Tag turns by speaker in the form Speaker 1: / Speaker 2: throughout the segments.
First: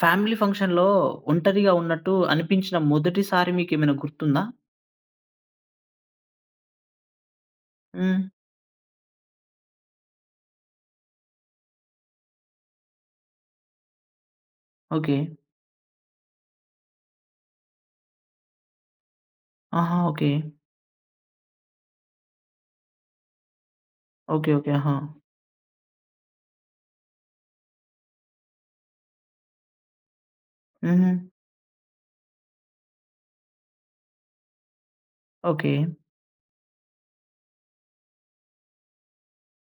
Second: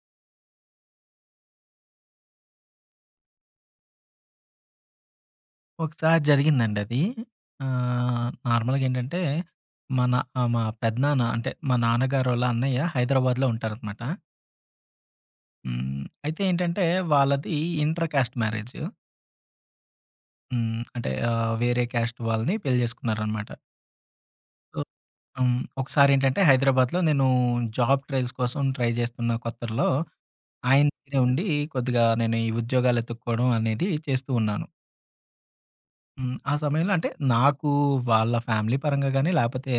Speaker 1: Family ఫంక్షన్‌లో ఒంటరిగా ఉన్నట్టు అనిపించిన మొదటిసారి మీకేమైనా గుర్తుందా?
Speaker 2: ఒకసారి జరిగిందండది.
Speaker 1: హ్మ్.
Speaker 2: నార్మల్‌గేంటంటే, మా పెదనాన్న అంటే, మా నాన్నగారోళ్ళ అన్నయ్య హైదరాబాద్‌లో ఉంటారనమాట.
Speaker 1: ఓకే.
Speaker 2: హ్మ్. అయితే ఏంటంటే, వాళ్ళది ఇంటర్ కాస్ట్ మ్యారేజు.
Speaker 1: ఆహా! ఓకే.
Speaker 2: హ్మ్. అంటే వేరే కాస్ట్ వాళ్ళని పెళ్లి చేసుకున్నారనమాట.
Speaker 1: ఓకే. ఓకే.
Speaker 2: సో
Speaker 1: ఆహా!
Speaker 2: హ్మ్. ఒకసారేంటంటే, హైదరాబాద్‌లో నేను జాబ్ ట్రైల్స్ కోసం ట్రై చేస్తున్న కొత్తల్లో, ఆయన
Speaker 1: హుహు.
Speaker 2: దగ్గరే ఉండి కొద్దిగా నేను ఈ ఉద్యోగాలు ఎతుక్కోవడం అనేది చేస్తూ ఉన్నాను.
Speaker 1: ఓకే.
Speaker 2: హ్మ్. ఆ సమయంలో అంటే నాకు వాళ్ళ ఫ్యామిలీ పరంగా గాని, లేపోతే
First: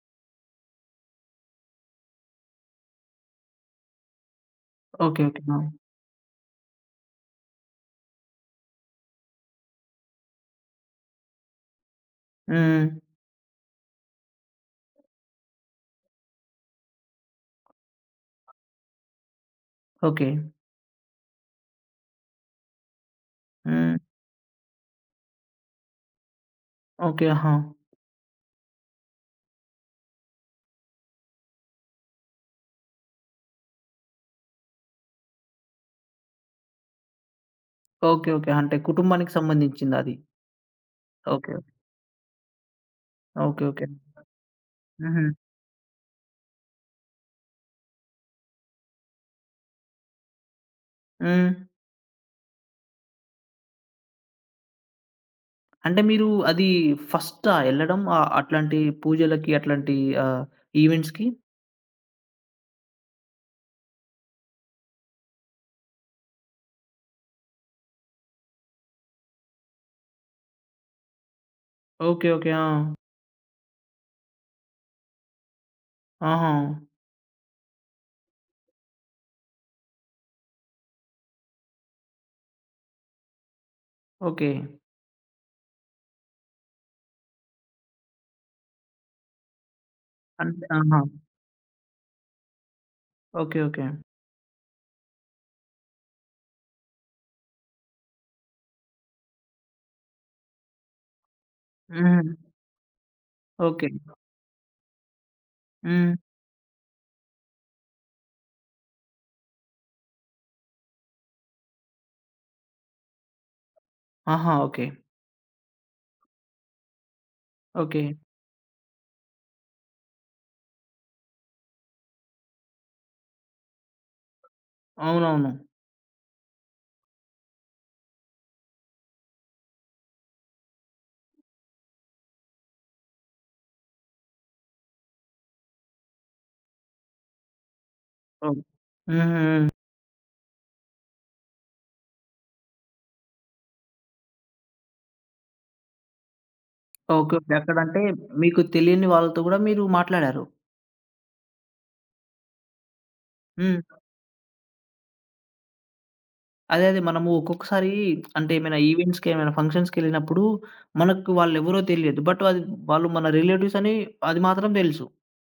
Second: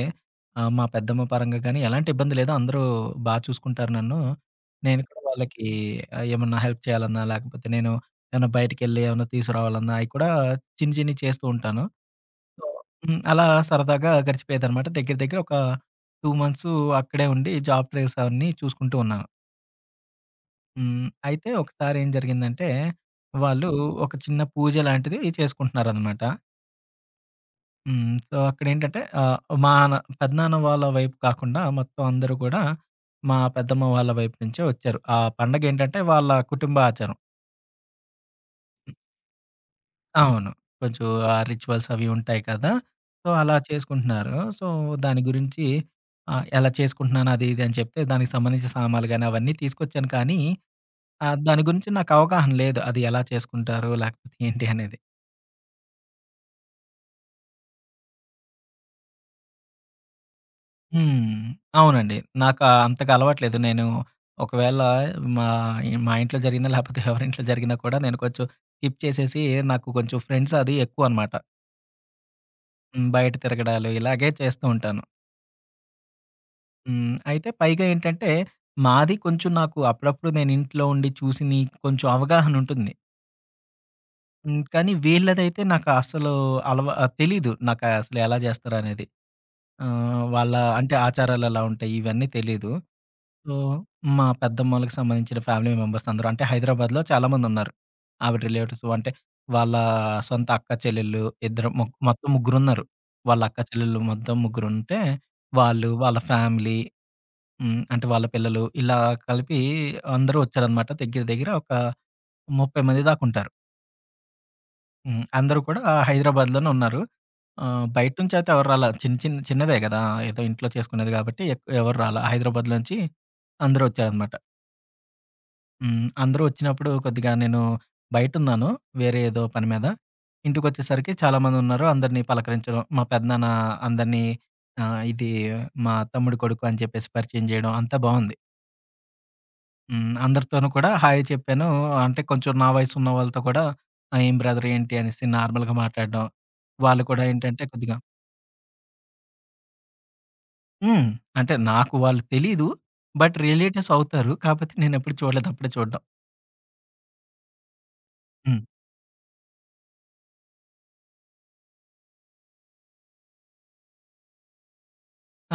Speaker 2: మా పెద్దమ్మ పరంగా గాని ఎలాంటి ఇబ్బంది లేదు. అందరూ బా చూసుకుంటారు నన్ను. నేను కూడా
Speaker 1: ఓకే. ఓకే.
Speaker 2: వాళ్ళకి
Speaker 1: ఆ!
Speaker 2: ఏమన్నా హెల్ప్ చేయాలన్నా, లేకపోతే నేను ఏమన్నా బయటికెళ్ళి ఏమన్నా తీసుకురావాలన్నా, అయి కూడా చిన్ని చిన్నియి చేస్తూ ఉంటాను. సో
Speaker 1: హ్మ్.
Speaker 2: హ్మ్. అలా సరదాగా గడిచిపోయేదనమాట. దగ్గర దగ్గర ఒక 2 మంత్స్ అక్కడే ఉండి జాబ్ ట్రేస్ అవన్నీ చూసుకుంటూ ఉన్నాను.
Speaker 1: ఓకే.
Speaker 2: హ్మ్. అయితే ఒకసారి ఏం జరిగిందంటే, వాళ్ళు
Speaker 1: హ్మ్.
Speaker 2: ఒక చిన్న పూజ లాంటిది చేసుకుంటున్నారనమాట.
Speaker 1: ఓకే. ఆహా!
Speaker 2: హ్మ్. సో, అక్కడేంటంటే మా పెదనాన్న వాళ్ళ వైపు కాకుండా మొత్తం అందరూ కూడా మా పెద్దమ్మ వాళ్ళ వైపు నుంచే వచ్చారు. ఆ పండగేంటంటే వాళ్ళ కుటుంబ ఆచారం.
Speaker 1: ఓకే. ఓకే. అంటే కుటుంబానికి సంబంధించిందది.
Speaker 2: అవును. కొంచెం ఆ
Speaker 1: ఓకే.
Speaker 2: రిచువల్స్ అవి ఉంటాయి కదా! సో, అలా
Speaker 1: ఓకే. ఓకే.
Speaker 2: చేసుకుంటున్నారు. సో, దాని
Speaker 1: హుహు.
Speaker 2: గురించి ఎలా చేసుకుంటున్నాను అది ఇది అని చెప్తే దానికి సంబంధించిన సామాన్లు గాని అవన్నీ తీసుకొచ్చాను కానీ
Speaker 1: హ్మ్.
Speaker 2: దాని గురించి నాకు అవగాహన లేదు. అది ఎలా చేసుకుంటారు? లేకపోతే ఏంటి అనేది.
Speaker 1: అంటే మీరు అది ఫస్టా ఎళ్ళడం? అట్లాంటి పూజలకి అట్లాంటి ఆహ్, ఈవెంట్స్‌కి?
Speaker 2: హ్మ్. అవునండి. నాకు అంతగా అలవాట్లేదు. నేను ఒకవేళ మా మా ఇంట్లో జరిగినా, లేకపోతే ఎవరింట్లో జరిగినా కూడా నేను కొంచెం స్కిప్ చేసేసి, నాకు కొంచెం ఫ్రెండ్స్ అది ఎక్కువనమాట.
Speaker 1: ఓకే. ఓకే. ఆ!
Speaker 2: హ్మ్. బయట తిరగడాలు ఇలాగే చేస్తూ ఉంటాను.
Speaker 1: ఆహా!
Speaker 2: హ్మ్. అయితే పైగా ఏంటంటే, మాది కొంచెం నాకు అప్పుడప్పుడు నేను ఇంట్లో ఉండి చూసిని కొంచెం అవగాహనుంటుంది.
Speaker 1: ఓకే.
Speaker 2: హ్మ్. కానీ వీళ్ళదైతే నాకు అసలు అలవా తెలీదు. నాకు అసలు ఎలా జేస్తారనేది. వాళ్ళ
Speaker 1: అంటే
Speaker 2: అంటే
Speaker 1: ఆహా!
Speaker 2: ఆచారాలెలా ఉంటాయి, ఇవన్నీ తెలీదు. So,
Speaker 1: okay. ఓకే.
Speaker 2: మా పెద్దమ్మోళ్ళకి సంబంధించిన ఫ్యామిలీ మెంబర్స్ అందరూ అంటే హైదరాబాద్‌లో చాలామందున్నారు. ఆవిడ రిలేటివ్స్ అంటే వాళ్ళ సొంత అక్క చెల్లెళ్ళు ఇద్దరు ము మొత్తం
Speaker 1: హ్మ్.
Speaker 2: ముగ్గురున్నారు. వాళ్ళ అక్క
Speaker 1: ఓకే.
Speaker 2: చెల్లెళ్ళు మొత్తం ముగ్గురుంటే వాళ్ళు,
Speaker 1: హ్మ్.
Speaker 2: వాళ్ళ ఫ్యామిలీ హ్మ్. అంటే వాళ్ళ పిల్లలు ఇలా కలిపి అందరూ వచ్చారనమాట. దగ్గర దగ్గర ఒక 30 మంది దాకుంటారు.
Speaker 1: ఆహా! ఓకే.
Speaker 2: హ్మ్. అందరూ కూడా హైదరాబాద్‌లోనే ఉన్నారు.
Speaker 1: ఓకే.
Speaker 2: బయట నుంచయితే ఎవరు రాలా. చిన్న చిన్న చిన్నదే గదా! ఏదో ఇంట్లో చేసుకునేది గాబట్టి ఎవరు రాలా. హైదరాబాద్‌లోంచి అందరూ వచ్చారనమాట.
Speaker 1: అవునవును.
Speaker 2: హ్మ్. అందరూ వచ్చినప్పుడు కొద్దిగా నేను బయటున్నాను. వేరే ఏదో పని మీద. ఇంటికొచ్చేసరికి చాలామందున్నారు. అందరిని పలకరించడం, మా పెదనాన్న అందరినీ ఇది మా తమ్ముడి కొడుకు అని చెప్పేసి పరిచయం చేయడం అంతా బావుంది.
Speaker 1: అవును. హ్మ్. హ్మ్.
Speaker 2: హ్మ్. అందరితోనూ కూడా హాయ్ చెప్పాను. అంటే కొంచెం నా వయసున్న వాళ్ళతో కూడా ఏం బ్రదర్ ఏంటి అనేసి నార్మల్‌గా మాట్లాడడం. వాళ్ళు కూడా
Speaker 1: ఓకే. ఓకే.
Speaker 2: ఏంటంటే కొద్దిగా
Speaker 1: అక్కడంటే మీకు తెలియని వాళ్ళతో గూడా మీరు మాట్లాడారు.
Speaker 2: హ్మ్. అంటే నాకు వాళ్ళు తెలీదు. బట్
Speaker 1: హ్మ్.
Speaker 2: రిలేటివ్స్ అవుతారు. కాపోతే నేనెప్పుడు చూడలేదు. అప్పుడే చూడడం.
Speaker 1: అదే అదే మనము ఒక్కొక్కసారి అంటే
Speaker 2: హ్మ్.
Speaker 1: ఏమైనా ఈవెంట్స్‌కి, ఏమైనా ఫంక్షన్స్‌కెళ్ళినప్పుడు మనకు వాళ్ళెవరో తెలియదు. బట్ అది వాళ్ళు మన రిలేటివ్స్ అని అది మాత్రం తెలుసు.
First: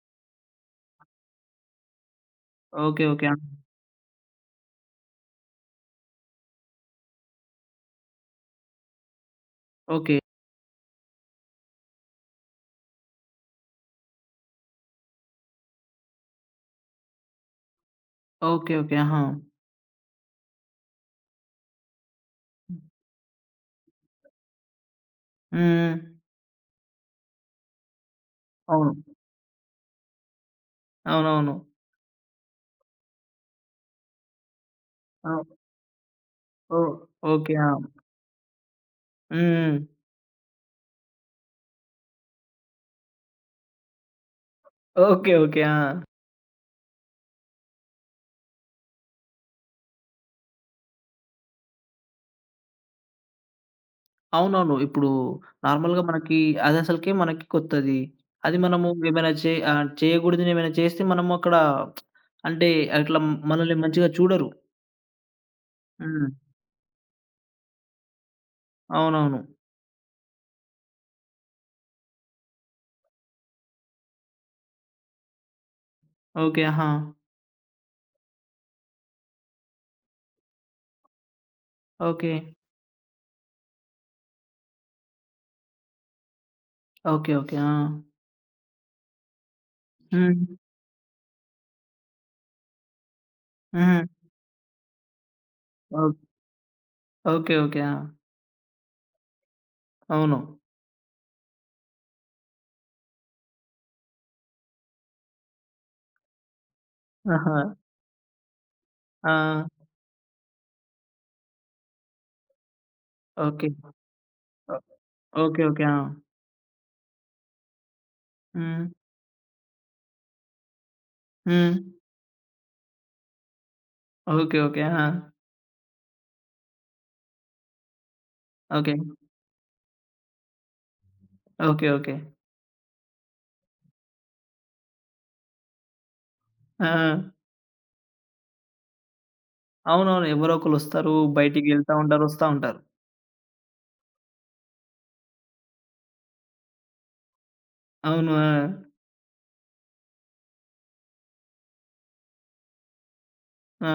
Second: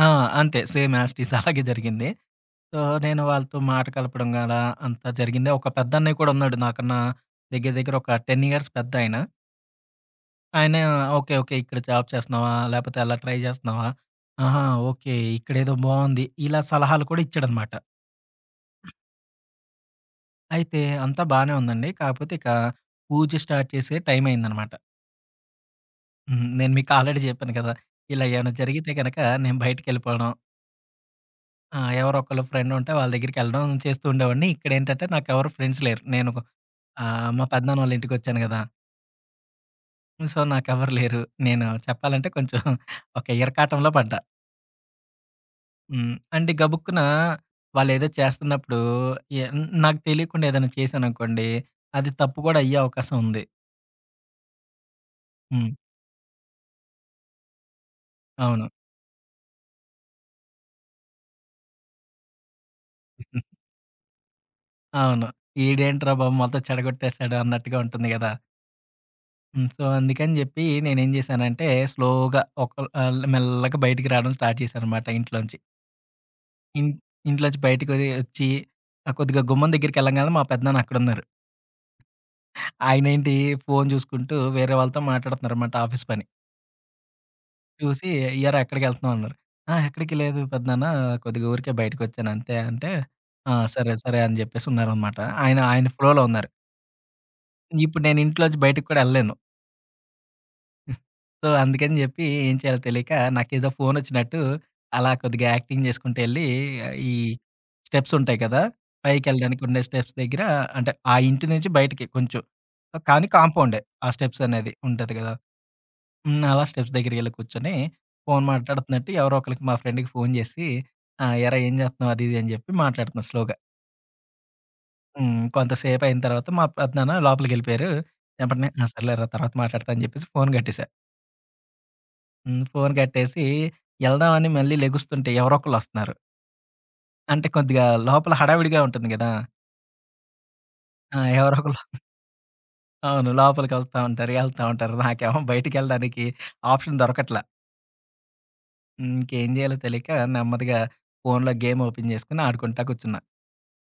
Speaker 2: ఆ! అంతే సేమ్ యాస్ టీజ్ అలాగే జరిగింది. So,
Speaker 1: okay.
Speaker 2: నేను
Speaker 1: ఓకే. ఆ!
Speaker 2: వాళ్ళతో మాట కలపడం గూడా అంతా జరిగింది. ఒక పెద్దన్నయ్య కూడా ఉన్నాడు నాకన్నా దగ్గర దగ్గర ఒక 10 ఇయర్స్ పెద్దాయన.
Speaker 1: ఓకే.
Speaker 2: ఆయన ఆయన ఓకే. ఓకే. ఇక్కడ జాబ్ చేస్తున్నావా? లేపోతే అలా ట్రై జేస్తున్నావా? ఆహా! ఓకే. ఇక్కడేదో బావుంది. ఇలా సలహాలు కూడా ఇచ్చాడనమాట.
Speaker 1: ఓకే. ఓకే. ఆహా!
Speaker 2: అయితే అంతా బానే ఉందండి. కాకపోతే ఇక
Speaker 1: హ్మ్.
Speaker 2: పూజ స్టార్ట్ చేసే టైం అయిందనమాట.
Speaker 1: హ్మ్.
Speaker 2: హ్మ్. నేను మీకు ఆల్రెడీ జెప్పాను కదా! ఇలా ఏమైనా జరిగితే
Speaker 1: అవును.
Speaker 2: గనక నేను బయటికెళ్ళిపోవడం.
Speaker 1: అవునవును.
Speaker 2: ఎవరో ఒకళ్ళు ఫ్రెండ్ ఉంటే వాళ్ళ దగ్గరికెళ్ళడం చేస్తూ ఉండేవాడిని. ఇక్కడేంటంటే
Speaker 1: ఆ!
Speaker 2: నాకెవరు ఫ్రెండ్స్ లేరు. నేను
Speaker 1: ఓహ్!
Speaker 2: మా
Speaker 1: ఓకే. ఆ!
Speaker 2: పెద్దనాన్న
Speaker 1: హ్మ్.
Speaker 2: వాళ్ళ ఇంటికొచ్చాను గదా!
Speaker 1: హ్మ్.
Speaker 2: సో, నాకెవ్వరు లేరు. నేను చెప్పాలంటే కొంచెం ఒక ఇరకాటంలో పడ్డా.
Speaker 1: ఓకే. ఓకే. ఆ!
Speaker 2: హ్మ్. అంటే గబుక్కున వాళ్ళేదో చేస్తున్నప్పుడు ఎ న్ నాకు తెలియకుండా ఏదైనా చేశాననుకోండి, అది తప్పు గూడా అయ్యే అవకాశం ఉంది.
Speaker 1: అవునవును. ఇప్పుడు
Speaker 2: హ్మ్.
Speaker 1: నార్మల్‌గా మనకి అదసలకే మనకి కొత్తది. అది
Speaker 2: అవును.
Speaker 1: మనము ఏమైనా చేయకూడనిదేమైనా చేస్తే మనము అక్కడ అంటే అట్లా మనల్ని మంచిగా చూడరు.
Speaker 2: అవును. ఈడేంట్రా
Speaker 1: హ్మ్.
Speaker 2: బాబు మొత్తం చెడగొట్టేసాడు అన్నట్టుగా ఉంటుంది గదా!
Speaker 1: అవునవును.
Speaker 2: హ్మ్. సో, అందుకని జెప్పి నేనేం జేశానంటే స్లోగా ఒక మెల్లగా బయటికి రావడం స్టార్ట్ చేశాననమాట ఇంట్లోంచి.
Speaker 1: ఓకే.
Speaker 2: ఇన్
Speaker 1: ఆహా!
Speaker 2: ఇంట్లోంచి బయటికి ఒచ్చి కొద్దిగా గుమ్మం దగ్గరికెళ్ళంగానే మా పెద్దనాన్న అక్కడున్నారు.
Speaker 1: ఓకే.
Speaker 2: ఆయనేంటి ఫోను జూసుకుంటూ వేరే వాళ్ళతో మాట్లాడుతున్నారనమాట ఆఫీస్ పని.
Speaker 1: ఓకే. ఓకే. ఆ!
Speaker 2: చూసి "ఏరా ఎక్కడికెళ్తున్నావు?" అన్నారు. "ఆ! ఎక్కడికి లేదు
Speaker 1: హ్మ్.
Speaker 2: పెద్దనాన్న కొద్దిగా ఊరికే బయటకొచ్చాను అంతే" అంటే "ఆ! సరే,
Speaker 1: హ్మ్.
Speaker 2: సరే" అని జెప్పేసి ఉన్నారనమాట. ఆయన ఆయన
Speaker 1: ఓ
Speaker 2: ఫ్లోలో ఉన్నారు.
Speaker 1: ఓకే. ఓకే. ఆ!
Speaker 2: ఇప్పుడు నేను ఇంట్లోంచి బయటికి కూడా ఎళ్ళలేను.
Speaker 1: అవును.
Speaker 2: సో, అందుకని జెప్పి ఏం చేయాలో తెలియక నాకేదో ఫోనొచ్చినట్టు అలా కొద్దిగా యాక్టింగ్ జేసుకుంటూ ఎళ్ళి ఈ
Speaker 1: ఆహా!
Speaker 2: స్టెప్స్ ఉంటాయి కదా!
Speaker 1: ఆ!
Speaker 2: పైకెళ్ళడానికి ఉండే స్టెప్స్ దగ్గర అంటే ఆ ఇంటి నుంచి బయటికి కొంచెం కానీ
Speaker 1: ఓకే.
Speaker 2: కాంపౌండే ఆ స్టెప్స్ అనేది
Speaker 1: ఓ
Speaker 2: ఉంటది గదా!
Speaker 1: ఓకే. ఓకే. ఆ!
Speaker 2: హ్మ్. అలా స్టెప్స్ దగ్గరికెళ్లి కూర్చొని, ఫోను
Speaker 1: హ్మ్.
Speaker 2: మాట్లాడుతున్నట్టు ఎవరో ఒకళ్ళకి మా ఫ్రెండ్‌కి ఫోను జేసి, ఆ! "ఏరా ఏం
Speaker 1: హ్మ్.
Speaker 2: జేత్తన్నావు?" అది ఇది అని జెప్పి మాట్లాడుతున్నా స్లోగా.
Speaker 1: ఓకే. ఓకే. ఆ!
Speaker 2: హ్మ్. కొంతసేపయిన తర్వాత మా పెద్దనాన్న లోపలికెళ్ళిపోయారు. ఎంబటనే "ఆ!
Speaker 1: ఓకే.
Speaker 2: సర్లేరా తర్వాత మాట్లాడతా" అని జెప్పేసి ఫోను గట్టేశా.
Speaker 1: ఓకే. ఓకే.
Speaker 2: హ్మ్. ఫోను గట్టేసి ఎళ్దామని మళ్ళీ లెగుస్తుంటే ఎవరో ఒకళ్ళొస్తున్నారు.
Speaker 1: ఆ!
Speaker 2: అంటే కొద్దిగా లోపల హడావిడిగా ఉంటుంది గదా!
Speaker 1: అవునవును. ఎవరో ఒకళ్ళొస్తారు.
Speaker 2: ఆ! ఎవరో ఒకళ్ళు
Speaker 1: బయటికెళ్తా ఉంటారు. వస్తా ఉంటారు.
Speaker 2: అవును. లోపలికొస్తా ఉంటారు, ఎళ్తా ఉంటారు. నాకేమో బయటికెళ్ళడానికి ఆప్షన్ దొరకట్లా.
Speaker 1: అవును. ఆ!
Speaker 2: హ్మ్. ఇంకేం జేయాలో తెలియక నెమ్మదిగా ఫోనులో గేమ్ ఓపెన్ జేసుకొని ఆడుకుంటా కూర్చున్నా.
Speaker 1: ఆ!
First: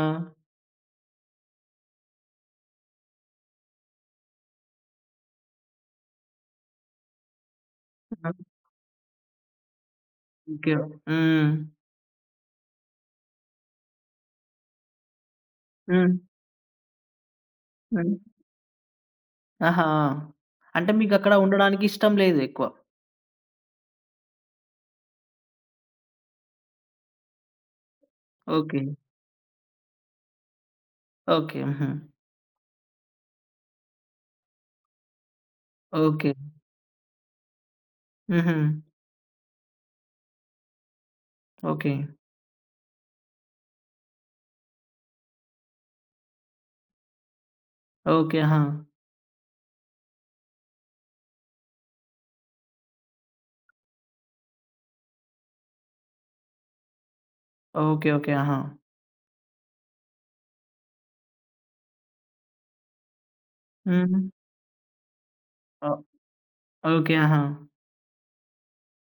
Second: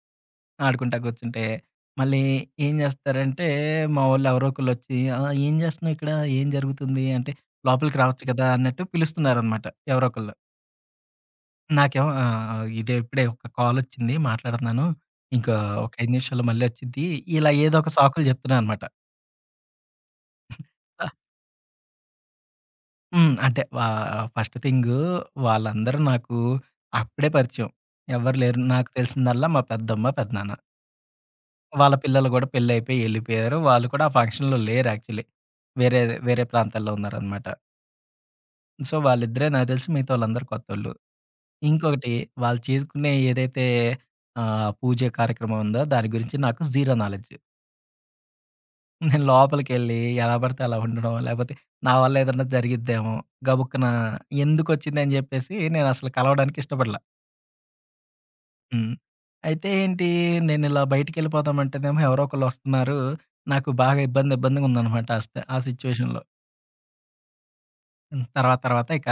Speaker 2: ఆడుకుంటా కూర్చుంటే. మళ్ళీ ఏం జేస్తారంటే, మా వోళ్ళు ఎవరో ఒకళ్ళొచ్చి, "ఆ! ఏం జేస్తున్నావు ఇక్కడ? ఏం జరుగుతుంది?" అంటే, "లోపలికి రావచ్చు
Speaker 1: ఆ!
Speaker 2: కదా!" అన్నట్టు పిలుస్తున్నారనమాట ఎవరో ఒకళ్ళు.
Speaker 1: ఓకే. హ్మ్.
Speaker 2: నాకేమో ఆ! ఆ! ఇదే ఇప్పుడే ఒక కాలొచ్చింది మాట్లాడుతున్నాను. ఇంకా ఒక 5
Speaker 1: హ్మ్.
Speaker 2: నిమిషాల్లో మళ్ళొచ్చిద్ది. ఇలా ఏదో ఒక
Speaker 1: హ్మ్.
Speaker 2: సాకులు జెప్తున్నా అనమాట.
Speaker 1: ఆహా! ఆ! అంటే
Speaker 2: ఆ!
Speaker 1: మీకక్కడ ఉండడానికి ఇష్టం లేదు ఎక్కువ.
Speaker 2: హ్మ్. అంటే ఫస్ట్ థింగు వాళ్ళందరూ నాకు అప్పుడే పరిచయం. ఎవ్వరు లేరు.
Speaker 1: ఓకే.
Speaker 2: నాకు తెలిసిందల్లా మా పెద్దమ్మ, పెదనాన్న.
Speaker 1: ఓకే. హుహు.
Speaker 2: వాళ్ళ పిల్లలు గూడా పెళ్లయిపోయి ఎళ్ళిపోయారు. వాళ్ళు కూడా ఆ ఫంక్షన్‌లో లేరు యాక్చువల్లీ. వేరే
Speaker 1: ఓకే.
Speaker 2: వేరే ప్రాంతాల్లో ఉన్నారనమాట.
Speaker 1: హుహు.
Speaker 2: సో, వాళ్ళిద్దరే నాకు తెలిసి మిగతా వాళ్ళందరూ కొత్తోళ్ళు.
Speaker 1: ఓకే.
Speaker 2: ఇంకొకటి వాళ్ళు చేసుకునే ఏదైతే పూజ కార్యక్రమం ఉందో దాని గురించి నాకు జీరో నాలెడ్జ్.
Speaker 1: ఓకే. ఆహా!
Speaker 2: నేను లోపలికెళ్ళి ఎలా పడితే అలా ఉండడం, లేపోతే నా వల్ల ఏదన్నా జరిగిద్దేమో, గబుక్కున ఎందుకొచ్చిందని జెప్పేసి నేనసలు కలవడానికి ఇష్టపడల.
Speaker 1: ఓకే. ఓకే. ఆహా!
Speaker 2: హ్మ్. అయితే ఏంటి, నేనిలా బయటికెళ్ళిపోదామంటేనేమో ఎవరో ఒకళ్ళొస్తున్నారు. నాకు బాగా
Speaker 1: హ్మ్.
Speaker 2: ఇబ్బందిగా ఉందనమాట ఆ
Speaker 1: ఓ
Speaker 2: సిచ్యువేషన్‌లో.
Speaker 1: ఓకే. ఆహా!
Speaker 2: హ్మ్. తర్వాత తర్వాత ఇక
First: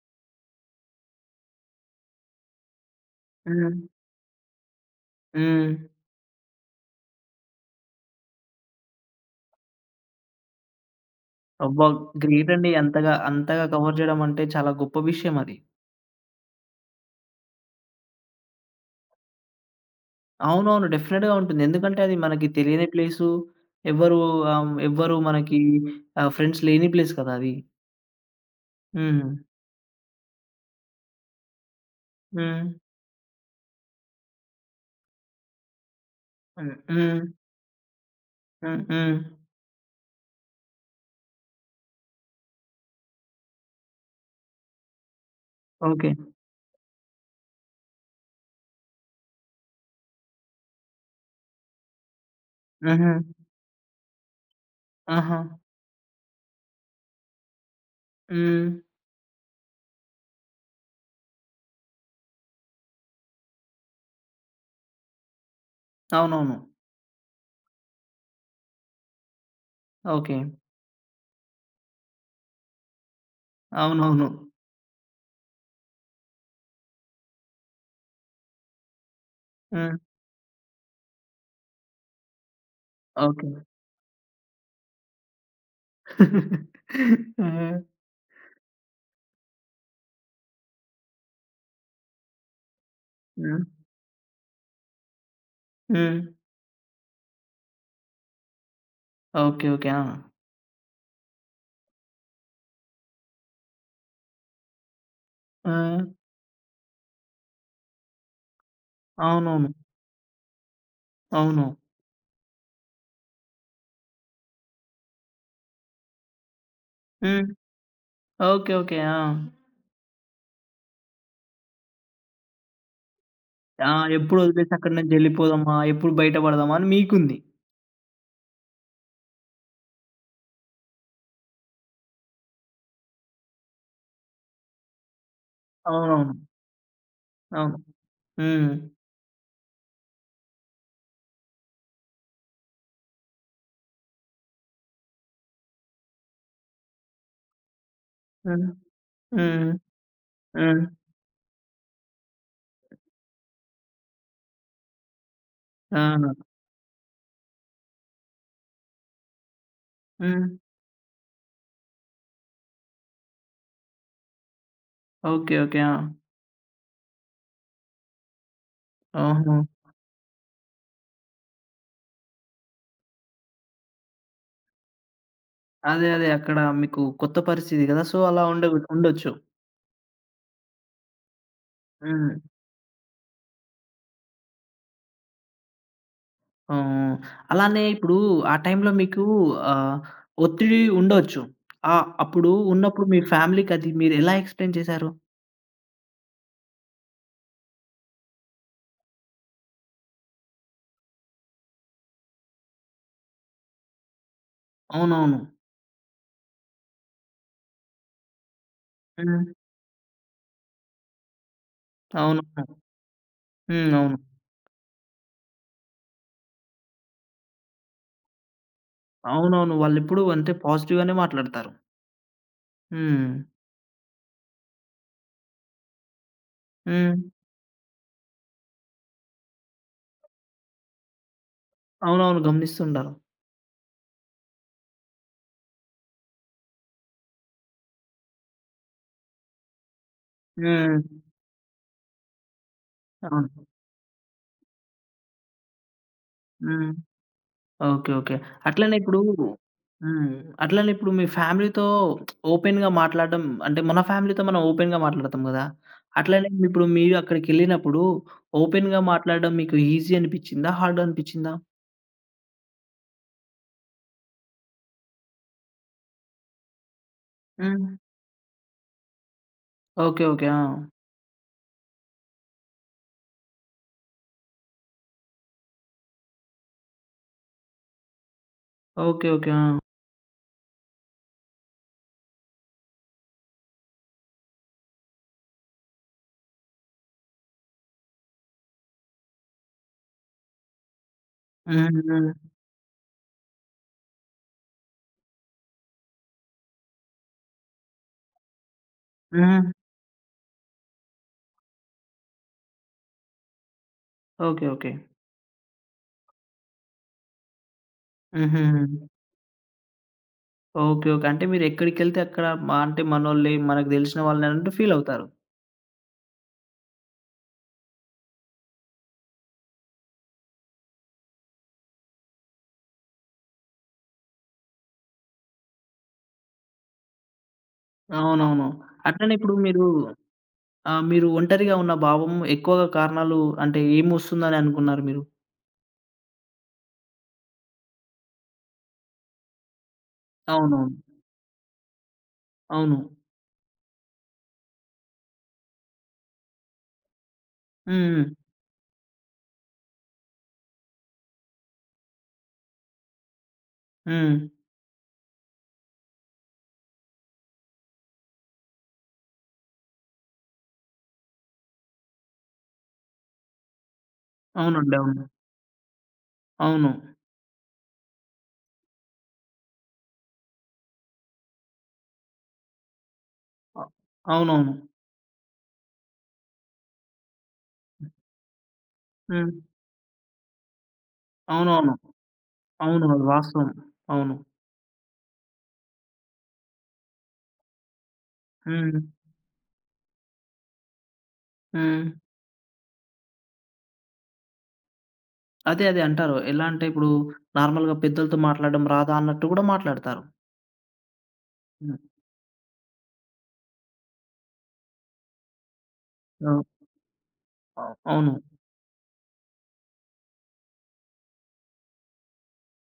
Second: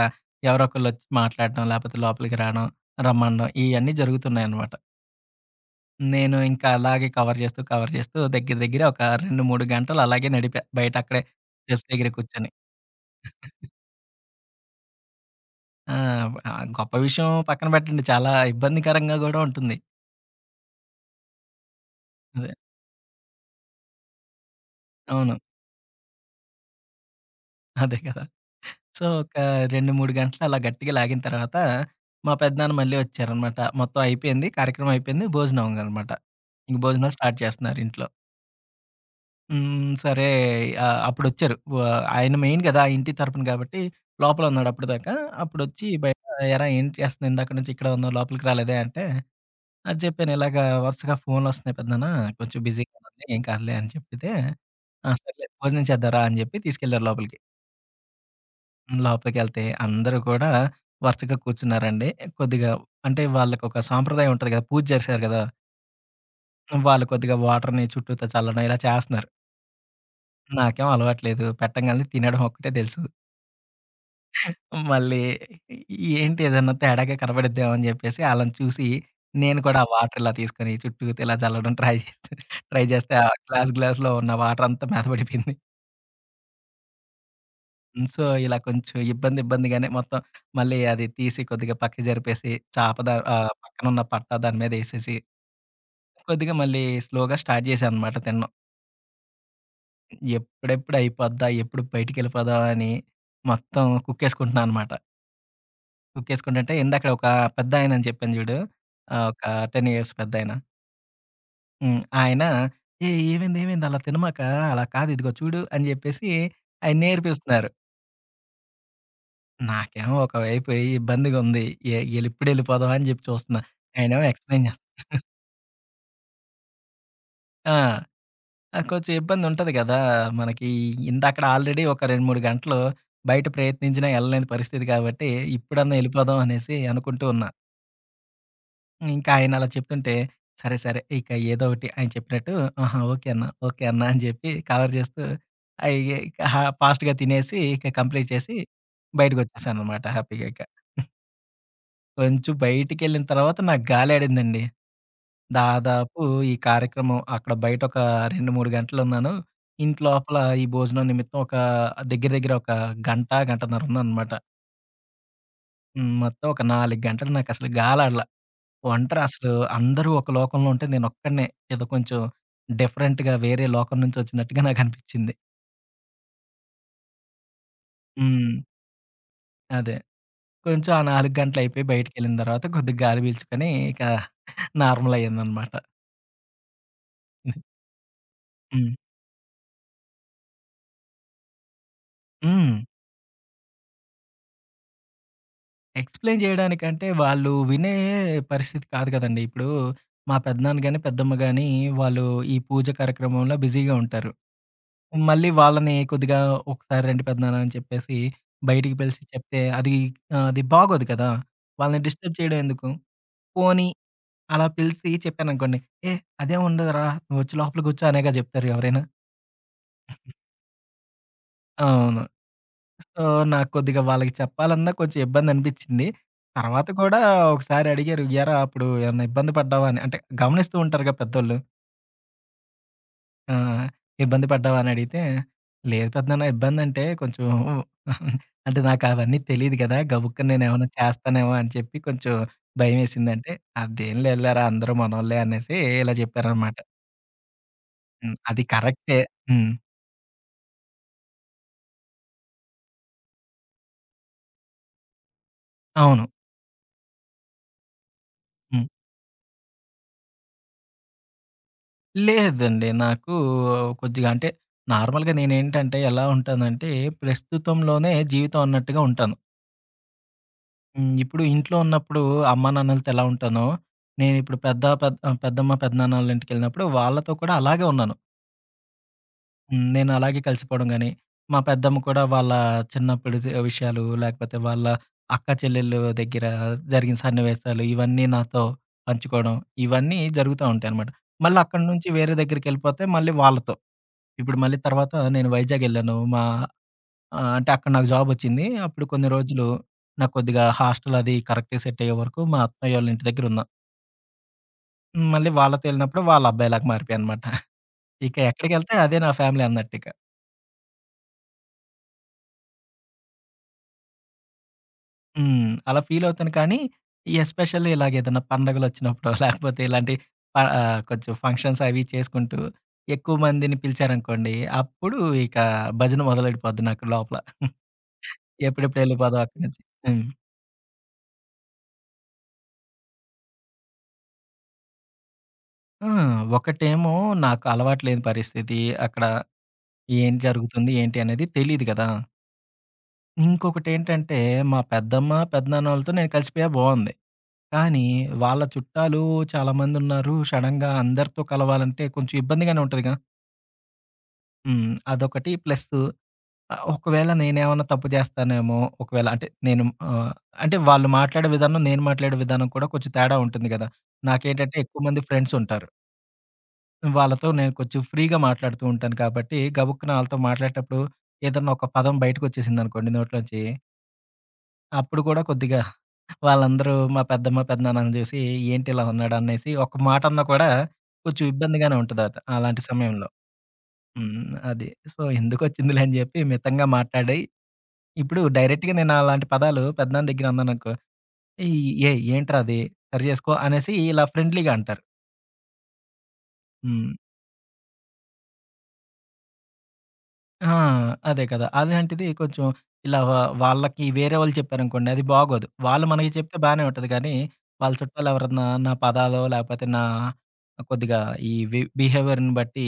Speaker 2: ఎవరో ఒకళ్ళొచ్చి మాట్లాడడం, లేపోతే లోపలికి రాడం, రమ్మనడం
Speaker 1: హ్మ్.
Speaker 2: ఇయన్నీ జరుగుతున్నాయనమాట.
Speaker 1: హ్మ్.
Speaker 2: నేను ఇంకా అలాగే కవర్ చేస్తూ దగ్గర దగ్గర ఒక 2, 3 గంటలు అలాగే నడిపా. బయట అక్కడే
Speaker 1: అబ్బా!
Speaker 2: స్టెప్స్ దగ్గర కూర్చొని.
Speaker 1: గ్రేట్ అండి. అంతగా అంతగా కవర్ చేయడం అంటే చాలా గొప్ప విషయం అది.
Speaker 2: ఆ! ఆ గొప్ప విషయం పక్కన పెట్టండి. చాలా ఇబ్బందికరంగా గూడా ఉంటుంది.
Speaker 1: అవునవును. డెఫినిట్‌గా ఉంటుంది. ఎందుకంటే అది మనకి
Speaker 2: అదే.
Speaker 1: తెలియని ప్లేసు. ఎవ్వరు ఎవ్వరు
Speaker 2: అవును.
Speaker 1: మనకి ఫ్రెండ్స్ లేని ప్లేస్ కదా అది.
Speaker 2: అదే కదా! సో,
Speaker 1: హ్మ్.
Speaker 2: ఒక 2, 3 గంటలు అలా గట్టిగా లాగిన తర్వాత, మా
Speaker 1: హ్మ్.
Speaker 2: పెద్దనాన్న మళ్ళీ వచ్చారనమాట. మొత్తం అయిపోయింది. కార్యక్రమం అయిపోయింది. భోజనం అనమాట.
Speaker 1: హ్మ్.
Speaker 2: ఇంక భోజనాలు
Speaker 1: హ్మ్.
Speaker 2: స్టార్ట్ చేస్తున్నారు ఇంట్లో.
Speaker 1: హ్మ్. హ్మ్.
Speaker 2: హ్మ్. సరే అప్పుడొచ్చారు. ఆయన మెయిన్ కదా! ఆ ఇంటి తరపున కాబట్టి లోపల ఉన్నాడు అప్పటిదాకా. అప్పుడొచ్చి
Speaker 1: ఓకే.
Speaker 2: బయట "ఏరా ఏంటి చేస్తున్నావు? ఇందాక నుంచి ఇక్కడే ఉన్నావు. లోపలికి రాలేదే" అంటే, అది చెప్పాను. "ఇలాగ వరుసగా ఫోన్‌లొస్తున్నాయి పెద్దనాన్న. కొంచెం బిజీగా
Speaker 1: హుహు.
Speaker 2: ఉంది. ఏం కాదులే" అని చెప్పితే, "ఆ!
Speaker 1: ఆహా!
Speaker 2: సర్లే భోజనం చేద్దాం రా" అని చెప్పి తీసుకెళ్లారు లోపలికి.
Speaker 1: హ్మ్.
Speaker 2: లోపలికెళ్తే అందరూ కూడా వరుసగా కూర్చున్నారండి. కొద్దిగా అంటే వాళ్ళకొక సాంప్రదాయం ఉంటది కదా! పూజ చేశారు కదా!
Speaker 1: అవునవును.
Speaker 2: వాళ్ళు కొద్దిగా వాటర్‌ని చుట్టూతా చల్లడం ఇలా చేస్తన్నారు.
Speaker 1: ఓకే.
Speaker 2: నాకేం అలవాట్లేదు. పెట్టంగాల్నే తినడం ఒక్కటే తెలుసు.
Speaker 1: అవునవును.
Speaker 2: మళ్ళీ ఏంటి ఏదన్నా తేడాగా కనపడిద్దేమో అని చెప్పేసి ఆళ్ళని చూసి నేను కూడా ఆ
Speaker 1: హ్మ్.
Speaker 2: వాటర్ ఇలా తీసుకొని చుట్టూతా ఇలా చల్లడం ట్రై చేశా. ట్రై చేస్తే ఆ
Speaker 1: ఓకే.
Speaker 2: గ్లాస్‌లో ఉన్న వాటర్ అంతా మీద పడిపోయింది.
Speaker 1: ఆ!
Speaker 2: హ్మ్. సో, ఇలా కొంచెం ఇబ్బందిగానే మొత్తం మళ్ళీ అది తీసి కొద్దిగా పక్కకి జరిపేసి
Speaker 1: హ్మ్.
Speaker 2: పక్కనున్న పట్టా దాని మీదేసేసి
Speaker 1: హ్మ్.
Speaker 2: కొద్దిగా మళ్ళీ స్లోగా స్టార్ట్ చేశాననమాట తినడం.
Speaker 1: ఓకే. ఓకే. ఆ!
Speaker 2: ఎప్పుడెప్పుడు అయిపోద్దా? ఎప్పుడు బయటికెళ్ళిపోదాం అని మొత్తం కుక్కేసుకుంటున్నా అనమాట.
Speaker 1: ఆ!
Speaker 2: కుక్కేసుకుంటుంటే ఇందాక ఒక పెద్దాయనని చెప్పాను చూడు. ఒక
Speaker 1: అవునవును.
Speaker 2: 10 ఇయర్స్ పెద్దాయన.
Speaker 1: అవును.
Speaker 2: హ్మ్. ఆయన "ఏయ్! ఏమైంది? ఏమైంది? అలా తినమాక. అలా కాదు ఇదిగో చూడు" అని చెప్పేసి ఆయన
Speaker 1: హ్మ్.
Speaker 2: నేర్పిస్తున్నారు.
Speaker 1: ఓకే. ఓకే. ఆ!
Speaker 2: నాకేమో ఒకవైపు ఇబ్బందిగా ఉంది. ఎ ఎప్పుడెళ్ళిపోదామా అని చెప్పి చూస్తున్నా.
Speaker 1: ఆ!
Speaker 2: ఆయనేమో
Speaker 1: ఎప్పుడు
Speaker 2: ఎక్స్‌ప్లెయిన్
Speaker 1: వదిలేసి
Speaker 2: చేస్తా
Speaker 1: అక్కడి నుంచి ఎళ్ళిపోదామా? ఎప్పుడు బయట పడదామా? అని మీకుంది.
Speaker 2: ఆ! ఆ! కొంచెం ఇబ్బంది ఉంటది కదా! మనకి ఇందక్కడ ఆల్రెడీ ఒక 2, 3 గంటలు బయట ప్రయత్నించినా ఎళ్ళలేని పరిస్థితి కాబట్టి, ఇప్పుడన్నా
Speaker 1: అవునవును.
Speaker 2: ఎళ్ళిపోదాం అనేసి అనుకుంటూ ఉన్నా.
Speaker 1: అవును. హ్మ్.
Speaker 2: ఇంకా ఆయన అలా చెప్తుంటే, సరే, సరే ఇక ఏదో ఒకటి ఆయన చెప్పినట్టు ఆహా! ఓకే అన్న అని చెప్పి కవర్ చేస్తూ అయి ఇక ఫాస్ట్‌గా తినేసి ఇక కంప్లీట్ చేసి
Speaker 1: హ్మ్. హ్మ్.
Speaker 2: బయటకొచ్చేసాననమాట హ్యాపీగా ఇక.
Speaker 1: హ్మ్.
Speaker 2: కొంచెం బయటికెళ్ళిన తర్వాత నాకు గాలాడిందండి. దాదాపు
Speaker 1: ఆ!
Speaker 2: ఈ కార్యక్రమం అక్కడ బయటొక 2, 3 గంటలున్నాను. ఇంటి లోపల
Speaker 1: హ్మ్.
Speaker 2: ఈ భోజనం నిమిత్తం ఒక దగ్గర దగ్గర ఒక గంట, గంటన్నర ఉన్నాననమాట.
Speaker 1: ఓకే. ఓకే. ఆ!
Speaker 2: హ్మ్. మొత్తం ఒక 4 గంటలు నాకసలు గాలాడల. ఒంటరి అసలు
Speaker 1: ఓహో!
Speaker 2: అందరూ ఒక లోకంలో ఉంటే నేనొక్కడినే ఏదో కొంచెం డిఫరెంట్‌గా వేరే లోకం నుంచొచ్చినట్టుగా నాకనిపిచ్చింది.
Speaker 1: అదే. అదే. అక్కడ మీకు కొత్త పరిస్థితి గదా! సో, అలా
Speaker 2: హ్మ్.
Speaker 1: ఉండ ఉండొచ్చు.
Speaker 2: అదే. కొంచెం ఆ 4 గంటలయిపోయి
Speaker 1: హ్మ్.
Speaker 2: బయటికెళ్ళిన తర్వాత కొద్దిగా గాలి పీల్చుకొని ఇక నార్మలయ్యాననమాట.
Speaker 1: హ్మ్. అలానే ఇప్పుడు ఆ టైంలో
Speaker 2: హ్మ్.
Speaker 1: మీకు ఆహ్, ఒత్తిడి ఉండొచ్చు. అప్పుడు
Speaker 2: హ్మ్.
Speaker 1: ఉన్నప్పుడు మీ ఫ్యామిలీకి అది మీరు ఎలా ఎక్స్‌ప్లెయిన్ చేశారు?
Speaker 2: ఎక్స్‌ప్లెయిన్ జేయడానికంటే, వాళ్ళు వినే పరిస్థితి కాదు గదండీ. ఇప్పుడు మా పెద్దనాన్న గాని, పెద్దమ్మ గాని వాళ్ళు ఈ పూజ కార్యక్రమంలో బిజీగా ఉంటారు.
Speaker 1: అవునవును.
Speaker 2: మళ్ళీ వాళ్ళని కొద్దిగా ఒకసారి రండి పెద్దనాన్న అని చెప్పేసి బయటికి పిలిచి
Speaker 1: హ్మ్.
Speaker 2: చెప్తే అది అది బాగోదు కదా! వాళ్ళని డిస్టర్బ్ చేయడం
Speaker 1: అవునవును.
Speaker 2: ఎందుకు? పోనీ
Speaker 1: హ్మ్. అవును.
Speaker 2: అలా పిలిసి చెప్పాననుకోండి, "ఏ అదేం ఉండదురా నువ్వొచ్చి లోపల గూర్చో" అనేగా జెప్తారు ఎవరైనా.
Speaker 1: అవునవును. వాళ్ళెప్పుడు అంటే పాజిటివ్‌గానే మాట్లాడతారు.
Speaker 2: అవును. సో,
Speaker 1: హ్మ్.
Speaker 2: నాకు కొద్దిగా వాళ్ళకి చెప్పాలన్నా కొంచెం ఇబ్బందనిపిచ్చింది. తర్వాత
Speaker 1: హ్మ్.
Speaker 2: కూడా ఒకసారి అడిగారు, "ఏరా అప్పుడు ఏమన్నా ఇబ్బంది పడ్డావా?" అని. అంటే గమనిస్తూ ఉంటారుగా పెద్దోళ్ళు.
Speaker 1: అవునవును. గమనిస్తుండారు.
Speaker 2: ఆ! "ఇబ్బంది పడ్డావా?" అని అడిగితే, "లేదు పెద్దనాన్న ఇబ్బందంటే కొంచెం అంటే నాకవన్నీ తెలీదు గదా! గబుక్కన నేనేమన్నా
Speaker 1: హ్మ్.
Speaker 2: చేస్తానేమో" అని చెప్పి కొంచెం
Speaker 1: అవును.
Speaker 2: భయమేసిందంటే, "అదేం లేదులేరా అందరూ మనోళ్ళే" అనేసి ఇలా చెప్పారనమాట.
Speaker 1: హ్మ్. ఓకే.
Speaker 2: హ్మ్.
Speaker 1: ఓకే.
Speaker 2: అది
Speaker 1: అట్లనే
Speaker 2: కరెక్టే.
Speaker 1: ఇప్పుడు
Speaker 2: హ్మ్.
Speaker 1: హ్మ్. అట్లనే ఇప్పుడు మీ ఫ్యామిలీతో ఓపెన్‌గా మాట్లాడడం అంటే మన ఫ్యామిలీతో మనం ఓపెన్‌గా మాట్లాడతాం గదా!
Speaker 2: అవును.
Speaker 1: అట్లనే ఇప్పుడు మీరు అక్కడికెళ్ళినప్పుడు
Speaker 2: హ్మ్.
Speaker 1: ఓపెన్‌గా మాట్లాడడం మీకు ఈజీ అనిపిచ్చిందా? హార్డ్ అనిపిచ్చిందా?
Speaker 2: లేదండి. నాకు కొద్దిగా అంటే నార్మల్‌గా నేనేంటంటే ఎలా ఉంటానంటే
Speaker 1: హ్మ్.
Speaker 2: ప్రస్తుతంలోనే జీవితం అన్నట్టుగా ఉంటాను.
Speaker 1: ఓకే. ఓకే. ఆ!
Speaker 2: హ్మ్. ఇప్పుడు ఇంట్లో ఉన్నప్పుడు అమ్మానాన్నలతో ఎలా ఉంటానో, నేనిప్పుడు పెద్దమ్మ, పెద్దనాన్న వాళ్ళ ఇంటికెళ్ళినప్పుడు వాళ్ళతో కూడా అలాగే ఉన్నాను.
Speaker 1: ఓకే. ఓకే. ఆ!
Speaker 2: హ్మ్. నేను అలాగే కలిసిపోవడం గాని, మా పెద్దమ్మ కూడా వాళ్ళ చిన్నప్పుడు విషయాలు లేకపోతే వాళ్ళ అక్క చెల్లెళ్ళు దగ్గర జరిగిన సన్నివేశాలు ఇవన్నీ నాతో పంచుకోవడం. ఇవన్నీ జరుగుతా ఉంటాయన్నమాట. మళ్ళీ అక్కడి
Speaker 1: హ్మ్.
Speaker 2: నుంచి
Speaker 1: హ్మ్.
Speaker 2: వేరే దగ్గరికెళ్ళిపోతే మళ్ళీ వాళ్ళతో. ఇప్పుడు మళ్ళీ తర్వాత నేను వైజాగెళ్ళాను. మా అంటే అక్కడ నాకు జాబొచ్చింది. అప్పుడు కొన్ని రోజులు
Speaker 1: హ్మ్.
Speaker 2: నాకు కొద్దిగా హాస్టల్ అది కరెక్ట్‌గా సెట్ అయ్యే వరకు మా అత్తయ్యోళ్ళ ఇంటి దగ్గరున్నా.
Speaker 1: ఓకే. ఓకే.
Speaker 2: మళ్ళీ వాళ్ళతో ఎళ్ళినప్పుడు వాళ్ళ అబ్బాయిలాగా మారిపోయాననమాట. ఇక
Speaker 1: హుహుహు.
Speaker 2: ఎక్కడికెళ్తే అదే నా ఫ్యామిలీ అన్నట్టిక.
Speaker 1: ఓకే. ఓకే. అంటే మీరెక్కడికెళ్తే అక్కడ మ అంటే మనోళ్ళే మనకు దెలిసిన వాళ్ళే అన్నట్టు ఫీల్ అవుతారు.
Speaker 2: హ్మ్. అలా ఫీలవుతాను కానీ, ఎస్పెషల్లీ ఇలాగేదైనా పండగలొచ్చినప్పుడో లేకపోతే ఇలాంటి కొంచెం ఫంక్షన్స్ అవి చేసుకుంటూ ఎక్కువ మందిని పిలిచారనుకోండి, అప్పుడు ఇక భజన మొదలెడిపోద్ది నాకు లోపల.
Speaker 1: అవునవును.
Speaker 2: ఎప్పుడెప్పుడు
Speaker 1: అట్లనే
Speaker 2: ఎళ్ళిపోదాం
Speaker 1: ఇప్పుడు
Speaker 2: అక్కడి నుంచి.
Speaker 1: మీరు
Speaker 2: హ్మ్.
Speaker 1: ఆ! మీరు ఒంటరిగా ఉన్న భావం ఎక్కువగా కారణాలు అంటే ఏమొస్తుందని అనుకున్నారు మీరు?
Speaker 2: ఆ! ఒకటేమో నాకు అలవాటు లేని పరిస్థితి. అక్కడ ఏం జరుగుతుంది,
Speaker 1: అవునవును.
Speaker 2: ఏంటి అనేది తెలీదు కదా!
Speaker 1: అవును.
Speaker 2: ఇంకొకటేంటంటే మా పెద్దమ్మ, పెద్దనాన్నోళ్ళతో నేను కలిసిపోయా బావుంది. కానీ
Speaker 1: హ్మ్. హ్మ్.
Speaker 2: వాళ్ళ చుట్టాలు చాలామందున్నారు. సడెన్‌గా అందరితో కలవాలంటే కొంచెం ఇబ్బందిగానే ఉంటదిగా!
Speaker 1: హ్మ్.
Speaker 2: హ్మ్. అదొకటి ప్లస్సు ఒకవేళ నేనేమన్నా తప్పు చేస్తానేమో, ఒకవేళ అంటే అంటే వాళ్ళు మాట్లాడే విధానం, నేను మాట్లాడే విధానం కూడా కొంచెం తేడా ఉంటుంది గదా! నాకేంటంటే
Speaker 1: అవునండి.
Speaker 2: ఎక్కువ మంది
Speaker 1: అవును.
Speaker 2: ఫ్రెండ్సుంటారు.
Speaker 1: అవును.
Speaker 2: వాళ్ళతో నేను కొంచెం ఫ్రీగా మాట్లాడుతూ ఉంటాను కాబట్టి, గబుక్కున ఆళ్ళతో మాట్లాడేటప్పుడు ఏదన్నా ఒక పదం బయటకొచ్చేసిందనుకోండి నోట్లోంచి,
Speaker 1: అ అవునవును.
Speaker 2: అప్పుడు కూడా కొద్దిగా వాళ్ళందరూ మా పెద్దమ్మ, పెద్దనాన్నని చూసి ఏంటి ఇలా ఉన్నాడు
Speaker 1: హ్మ్.
Speaker 2: అనేసి ఒక మాటన్నా కూడా కొంచెం
Speaker 1: అవునవును.
Speaker 2: ఇబ్బందిగానే ఉంటదట అలాంటి
Speaker 1: అవును. అది
Speaker 2: సమయంలో.
Speaker 1: వాస్తవం. అవును.
Speaker 2: హ్మ్. అది. సో, ఎందుకొచ్చిందిలే అని చెప్పి మితంగా మాట్లాడి, ఇప్పుడు డైరెక్ట్‌గా
Speaker 1: హ్మ్.
Speaker 2: నేను అలాంటి పదాలు పెద్దనాన్న దగ్గర అన్నాననుకో, "ఏయ్!
Speaker 1: హ్మ్.
Speaker 2: ఏయ్! ఏ ఏంట్రా అది? సరి చేసుకో" అనేసి ఇలా ఫ్రెండ్లీగా అంటారు.
Speaker 1: అదే. అదే అంటారు. ఎలా అంటే ఇప్పుడు
Speaker 2: హ్మ్.
Speaker 1: నార్మల్‌గా పెద్దలతో మాట్లాడడం రాదా అన్నట్టు కూడా మాట్లాడతారు.
Speaker 2: ఆ! అదే కదా!
Speaker 1: హ్మ్.
Speaker 2: అలాంటిది కొంచెం ఇలా వా వాళ్ళకి వేరే వాళ్ళు చెప్పారనుకోండి అది బాగోదు. వాళ్ళు మనకి చెప్తే
Speaker 1: అవ్
Speaker 2: బానే ఉంటది కానీ, వాళ్ళ చుట్టాలు
Speaker 1: అవును.
Speaker 2: ఎవరన్నా నా పదాలో లేకపోతే నా కొద్దిగా ఈ వి బిహేవియర్‌ని బట్టి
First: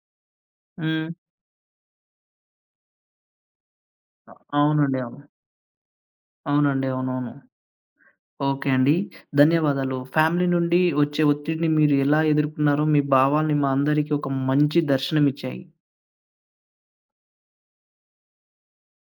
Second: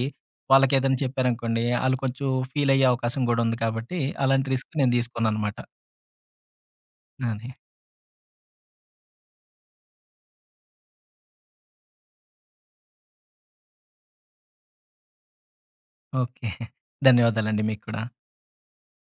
Speaker 2: వాళ్ళకేదైనా
Speaker 1: హ్మ్.
Speaker 2: చెప్పారనుకోండి, ఆళ్ళు కొంచెం ఫీల్ అయ్యే అవకాశం గూడా ఉంది కాబట్టి, అలాంటి రిస్క్ నేను
Speaker 1: అవునండి. అవును.
Speaker 2: తీసుకోననమాట.
Speaker 1: అవునండి. అవునవును.
Speaker 2: అది.
Speaker 1: ఓకే అండి. ధన్యవాదాలు. ఫ్యామిలీ నుండి వచ్చే ఒత్తిడిని మీరు ఎలా ఎదుర్కొన్నారో మీ భావాల్ని మా అందరికీ ఒక మంచి దర్శనమిచ్చాయి.
Speaker 2: ఓకే. ధన్యవాదాలండి మీకు కూడా.